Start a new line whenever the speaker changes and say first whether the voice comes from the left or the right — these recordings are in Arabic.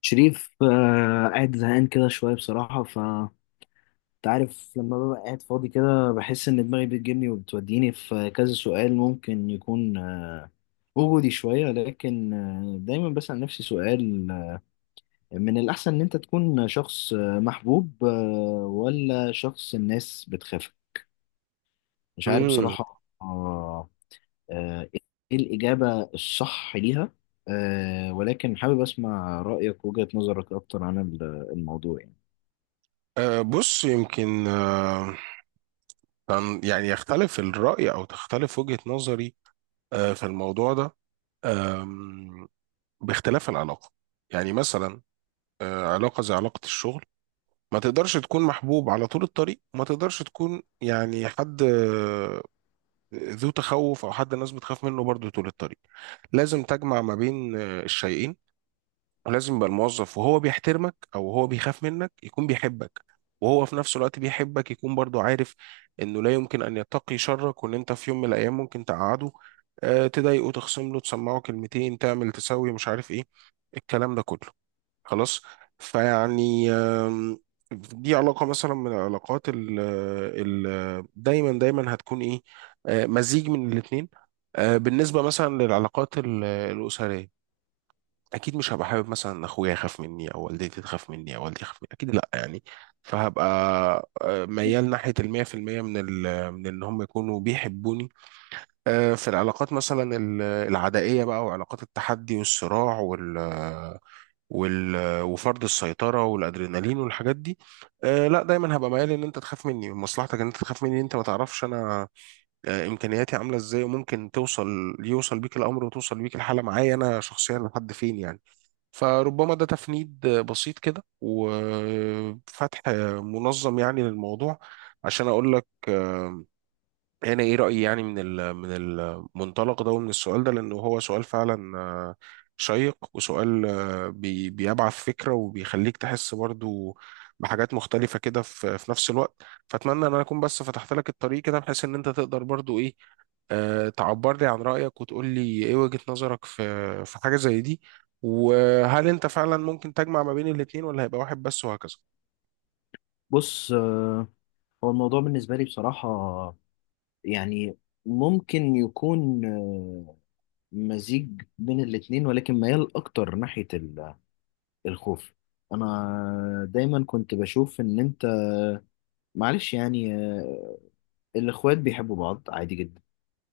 left: شريف، قاعد زهقان كده شوية بصراحة. ف انت عارف لما ببقى قاعد فاضي كده بحس إن دماغي بتجيبني وبتوديني في كذا سؤال ممكن يكون وجودي شوية. لكن دايما بسأل نفسي سؤال: من الأحسن إن أنت تكون شخص محبوب ولا شخص الناس بتخاف؟ مش عارف
right: امم.
left: بصراحة. إيه الإجابة الصح ليها؟ ولكن حابب أسمع رأيك ووجهة نظرك أكتر عن الموضوع يعني.
right: بص، يمكن يعني يختلف الرأي أو تختلف وجهة نظري في الموضوع ده، أم، باختلاف العلاقة. يعني مثلا علاقة زي علاقة الشغل، ما تقدرش تكون محبوب على طول الطريق، وما تقدرش تكون يعني حد ذو تخوف أو حد الناس بتخاف منه برضه طول الطريق. لازم تجمع ما بين الشيئين، ولازم يبقى الموظف وهو بيحترمك او هو بيخاف منك يكون بيحبك، وهو في نفس الوقت بيحبك يكون برضو عارف انه لا يمكن ان يتقي شرك، وان انت في يوم من الايام ممكن تقعده، تضايقه، تخصم له، تسمعه كلمتين، تعمل، تسوي، مش عارف ايه الكلام ده كله، خلاص. فيعني دي علاقة مثلا من العلاقات ال دايما دايما هتكون ايه، مزيج من الاتنين. بالنسبة مثلا للعلاقات الأسرية، اكيد مش هبقى حابب مثلا ان اخويا يخاف مني، او والدتي تخاف مني، او والدي يخاف مني، اكيد لا يعني، فهبقى ميال ناحيه 100% من ان هم يكونوا بيحبوني. في العلاقات مثلا العدائيه بقى، وعلاقات التحدي والصراع وال وال وفرض السيطره والادرينالين والحاجات دي. لا دايما هبقى ميال ان انت تخاف مني، مصلحتك ان انت تخاف مني، انت ما تعرفش انا امكانياتي عامله ازاي، وممكن يوصل بيك الامر وتوصل بيك الحاله معايا انا شخصيا لحد فين يعني. فربما ده تفنيد بسيط كده وفتح منظم يعني للموضوع، عشان أقول لك انا ايه رايي يعني من المنطلق ده ومن السؤال ده، لانه هو سؤال فعلا شيق، وسؤال بيبعث فكره، وبيخليك تحس برضو بحاجات مختلفه كده في نفس الوقت. فاتمنى ان انا اكون بس فتحت لك الطريق كده بحيث ان انت تقدر برضو ايه، تعبر لي عن رايك وتقول لي ايه وجهه نظرك في حاجه زي دي. وهل انت فعلا ممكن تجمع ما بين الاتنين، ولا هيبقى واحد بس، وهكذا.
left: بص، هو الموضوع بالنسبة لي بصراحة يعني ممكن يكون مزيج بين الاتنين، ولكن ميال أكتر ناحية الخوف. أنا دايما كنت بشوف إن أنت معلش يعني، الإخوات بيحبوا بعض عادي جدا،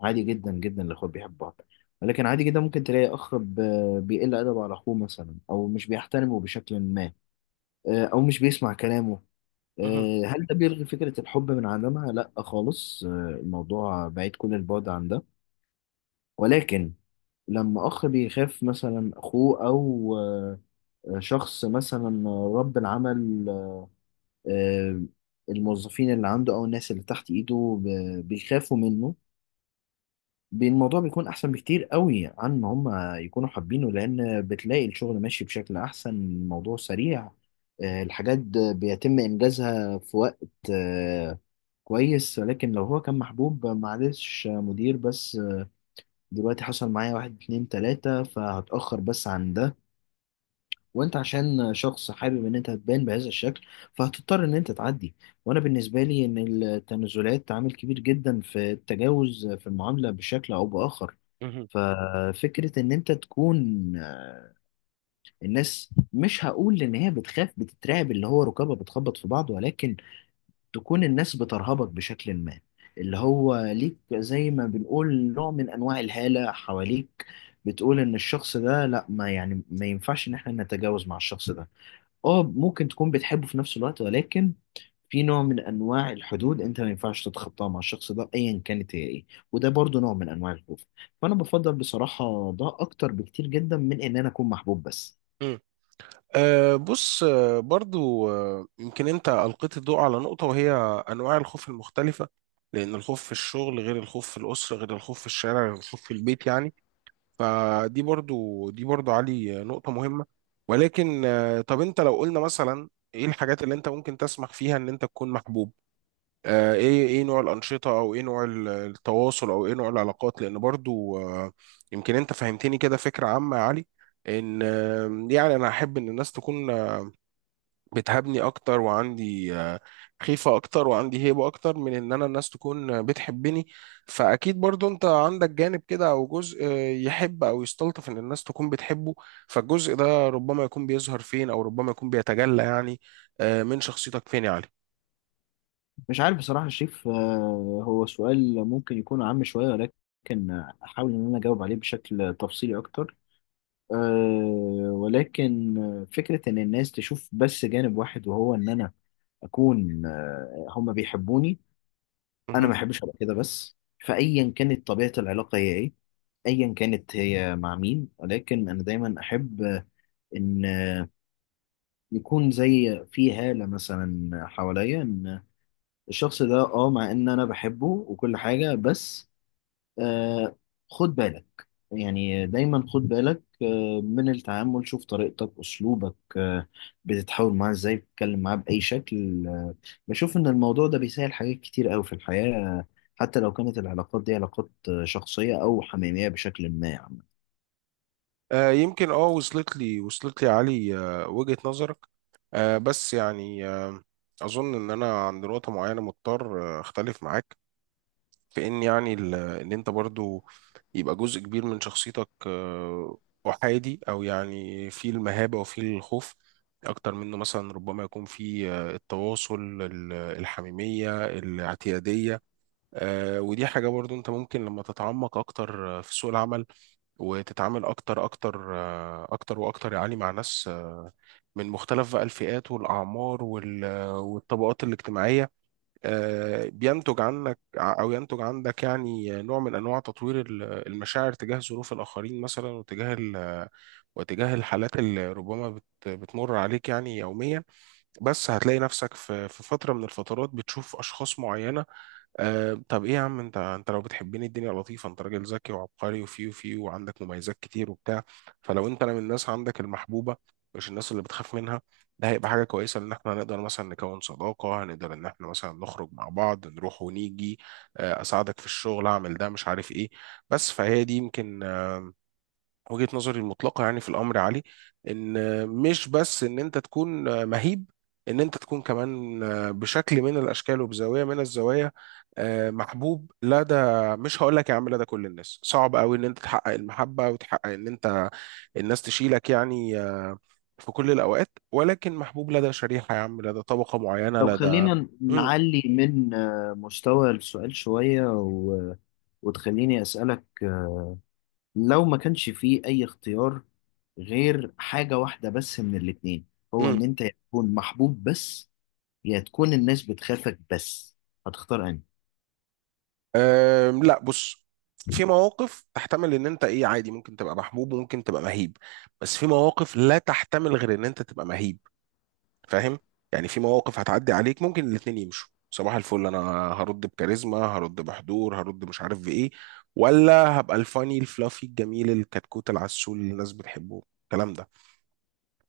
left: عادي جدا جدا الإخوات بيحبوا بعض. ولكن عادي جدا ممكن تلاقي أخ بيقل أدبه على أخوه مثلا، أو مش بيحترمه بشكل ما، أو مش بيسمع كلامه. هل ده بيلغي فكرة الحب من عدمها؟ لا خالص، الموضوع بعيد كل البعد عن ده. ولكن لما أخ بيخاف مثلا أخوه، أو شخص مثلا رب العمل، آه، الموظفين اللي عنده أو الناس اللي تحت إيده بيخافوا منه، الموضوع بيكون احسن بكتير قوي عن ما هم يكونوا حابينه، لان بتلاقي الشغل ماشي بشكل احسن، الموضوع سريع، الحاجات بيتم انجازها في وقت آه، كويس. ولكن لو هو كان محبوب، معلش يا مدير بس دلوقتي حصل معايا واحد اتنين تلاتة فهتأخر بس عن ده، وانت عشان شخص حابب ان انت تبان بهذا الشكل فهتضطر ان انت تعدي. وانا بالنسبة لي، ان التنازلات عامل كبير جدا في التجاوز في المعاملة بشكل او بآخر. ففكرة إن أنت تكون آه، الناس، مش هقول إن هي بتخاف بتترعب اللي هو ركابها بتخبط في بعض، ولكن تكون الناس بترهبك بشكل ما، اللي هو ليك زي ما بنقول نوع من أنواع الهالة حواليك، بتقول إن الشخص ده لأ، ما يعني ما ينفعش إن إحنا نتجاوز مع الشخص ده. اه، ممكن تكون بتحبه في نفس الوقت، ولكن في نوع من انواع الحدود انت ما ينفعش تتخطاها مع الشخص ده ايا كانت هي ايه. وده برضو نوع من انواع الخوف. فانا بفضل بصراحه ده اكتر بكتير جدا من ان انا اكون محبوب بس.
right: بص، برضو يمكن انت ألقيت الضوء على نقطة، وهي أنواع الخوف المختلفة. لأن الخوف في الشغل غير الخوف في الأسرة غير الخوف في الشارع غير الخوف في البيت يعني. فدي برضو دي برضو علي نقطة مهمة. ولكن طب انت لو قلنا مثلا ايه الحاجات اللي انت ممكن تسمح فيها ان انت تكون محبوب؟ ايه نوع الأنشطة، او ايه نوع التواصل، او ايه نوع العلاقات، لأن برضو يمكن انت فهمتني كده فكرة عامة يا علي، ان يعني انا احب ان الناس تكون بتهابني اكتر، وعندي خيفة اكتر، وعندي هيبة اكتر من ان انا الناس تكون بتحبني. فاكيد برضو انت عندك جانب كده او جزء يحب او يستلطف ان الناس تكون بتحبه. فالجزء ده ربما يكون بيظهر فين، او ربما يكون بيتجلى يعني من شخصيتك فين يا علي؟
left: مش عارف بصراحه يا شريف. هو سؤال ممكن يكون عام شويه، ولكن احاول ان انا اجاوب عليه بشكل تفصيلي اكتر. ولكن فكره ان الناس تشوف بس جانب واحد، وهو ان انا اكون هما بيحبوني، انا
right: مهم.
left: ما احبش ابقى كده بس. فايا كانت طبيعه العلاقه هي ايه، ايا كانت هي مع مين، ولكن انا دايما احب ان يكون زي في هاله مثلا حواليا، ان الشخص ده مع ان انا بحبه وكل حاجه بس. آه خد بالك، يعني دايما خد بالك من التعامل، شوف طريقتك أسلوبك، بتتحاول معاه إزاي، بتتكلم معاه بأي شكل، بشوف إن الموضوع ده بيسهل حاجات كتير أوي في الحياة، حتى لو كانت العلاقات دي علاقات شخصية أو حميمية بشكل ما يعني.
right: يمكن وصلت لي يا علي وجهة نظرك. بس يعني اظن ان انا عند نقطة معينة مضطر اختلف معاك في ان يعني ان انت برضو يبقى جزء كبير من شخصيتك احادي، او يعني في المهابة وفي الخوف اكتر منه، مثلا ربما يكون في التواصل الحميمية الاعتيادية. ودي حاجة برضو انت ممكن لما تتعمق اكتر في سوق العمل، وتتعامل اكتر اكتر اكتر واكتر يعني مع ناس من مختلف بقى الفئات والاعمار والطبقات الاجتماعية. بينتج عنك او ينتج عندك يعني نوع من انواع تطوير المشاعر تجاه ظروف الاخرين مثلا، وتجاه الحالات اللي ربما بتمر عليك يعني يوميا. بس هتلاقي نفسك في فتره من الفترات بتشوف اشخاص معينه. طب ايه يا عم، انت لو بتحبني الدنيا لطيفه، انت راجل ذكي وعبقري وفي وعندك مميزات كتير وبتاع. فلو انت انا من الناس عندك المحبوبه، مش الناس اللي بتخاف منها، ده هيبقى حاجه كويسه ان احنا هنقدر مثلا نكون صداقه، هنقدر ان احنا مثلا نخرج مع بعض، نروح ونيجي، اساعدك في الشغل، اعمل ده مش عارف ايه، بس فهي دي يمكن وجهة نظري المطلقة يعني في الأمر يا علي، إن مش بس إن أنت تكون مهيب، إن أنت تكون كمان بشكل من الأشكال وبزاوية من الزوايا محبوب لدى، مش هقول لك يا عم لدى كل الناس، صعب قوي إن أنت تحقق المحبة وتحقق إن أنت الناس تشيلك يعني في كل الأوقات، ولكن محبوب لدى شريحة، يا عم، لدى طبقة معينة،
left: طب
right: لدى.
left: خلينا
right: مم،
left: نعلي من مستوى السؤال شوية، وتخليني أسألك: لو ما كانش فيه أي اختيار غير حاجة واحدة بس من الاتنين، هو إن
right: مم.
left: أنت يا تكون محبوب بس، يا تكون الناس بتخافك بس، هتختار أنهي؟
right: لا، بص، في مواقف تحتمل ان انت ايه عادي، ممكن تبقى محبوب وممكن تبقى مهيب، بس في مواقف لا تحتمل غير ان انت تبقى مهيب، فاهم؟ يعني في مواقف هتعدي عليك ممكن الاتنين يمشوا صباح الفل، انا هرد بكاريزما، هرد بحضور، هرد مش عارف بايه، ولا هبقى الفاني الفلافي الجميل الكتكوت العسول اللي الناس بتحبه الكلام ده.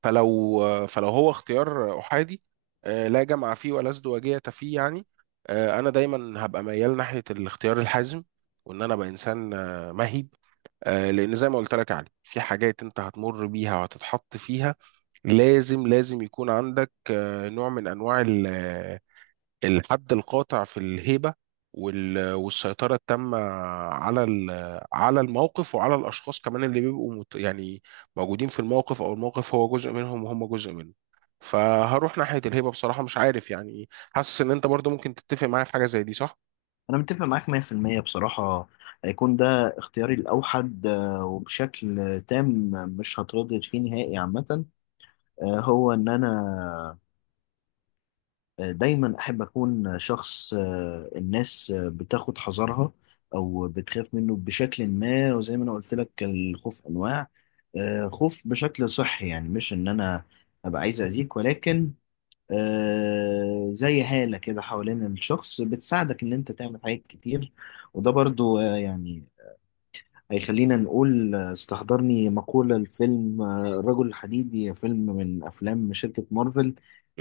right: فلو هو اختيار احادي لا جمع فيه ولا ازدواجيه فيه يعني، انا دايما هبقى ميال ناحيه الاختيار الحازم، وان انا ابقى انسان مهيب. لان زي ما قلت لك يا علي، في حاجات انت هتمر بيها وهتتحط فيها، لازم لازم يكون عندك نوع من انواع الحد القاطع في الهيبة والسيطرة التامة على الموقف وعلى الأشخاص كمان اللي بيبقوا يعني موجودين في الموقف، أو الموقف هو جزء منهم وهم جزء منه. فهروح ناحية الهيبة بصراحة، مش عارف يعني، حاسس إن أنت برضو ممكن تتفق معايا في حاجة زي دي، صح؟
left: أنا متفق معاك 100% بصراحة. هيكون ده اختياري الأوحد، وبشكل تام، مش هتردد فيه نهائي عامة. هو إن أنا دايما احب اكون شخص الناس بتاخد حذرها او بتخاف منه بشكل ما. وزي ما انا قلت لك الخوف انواع، خوف بشكل صحي، يعني مش ان انا ابقى عايز اذيك، ولكن زي هالة كده حوالين الشخص بتساعدك ان انت تعمل حاجات كتير. وده برضو يعني هيخلينا نقول، استحضرني مقولة الفيلم الرجل الحديدي، فيلم من أفلام شركة مارفل.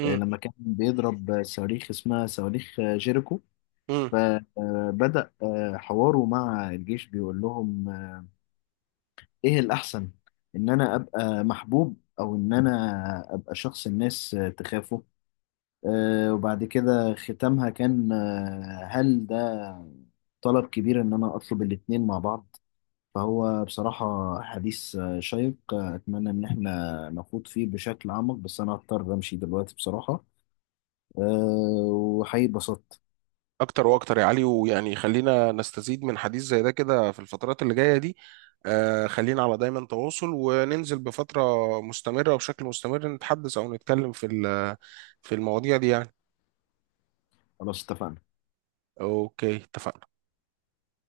left: لما كان بيضرب صواريخ اسمها صواريخ جيريكو،
right: امم.
left: فبدأ حواره مع الجيش بيقول لهم: إيه الأحسن، إن أنا أبقى محبوب أو إن أنا أبقى شخص الناس تخافه؟ وبعد كده ختامها كان: هل ده طلب كبير إن أنا أطلب الاتنين مع بعض؟ فهو بصراحة حديث شيق. أتمنى إن إحنا نخوض فيه بشكل أعمق، بس أنا هضطر أمشي دلوقتي بصراحة. أه، وحقيقي اتبسطت.
right: اكتر واكتر يا علي، ويعني خلينا نستزيد من حديث زي ده كده في الفترات اللي جاية دي. خلينا على دايما تواصل، وننزل بفترة مستمرة وبشكل مستمر، نتحدث او نتكلم في المواضيع دي يعني.
left: خلاص، اتفقنا.
right: اوكي، اتفقنا.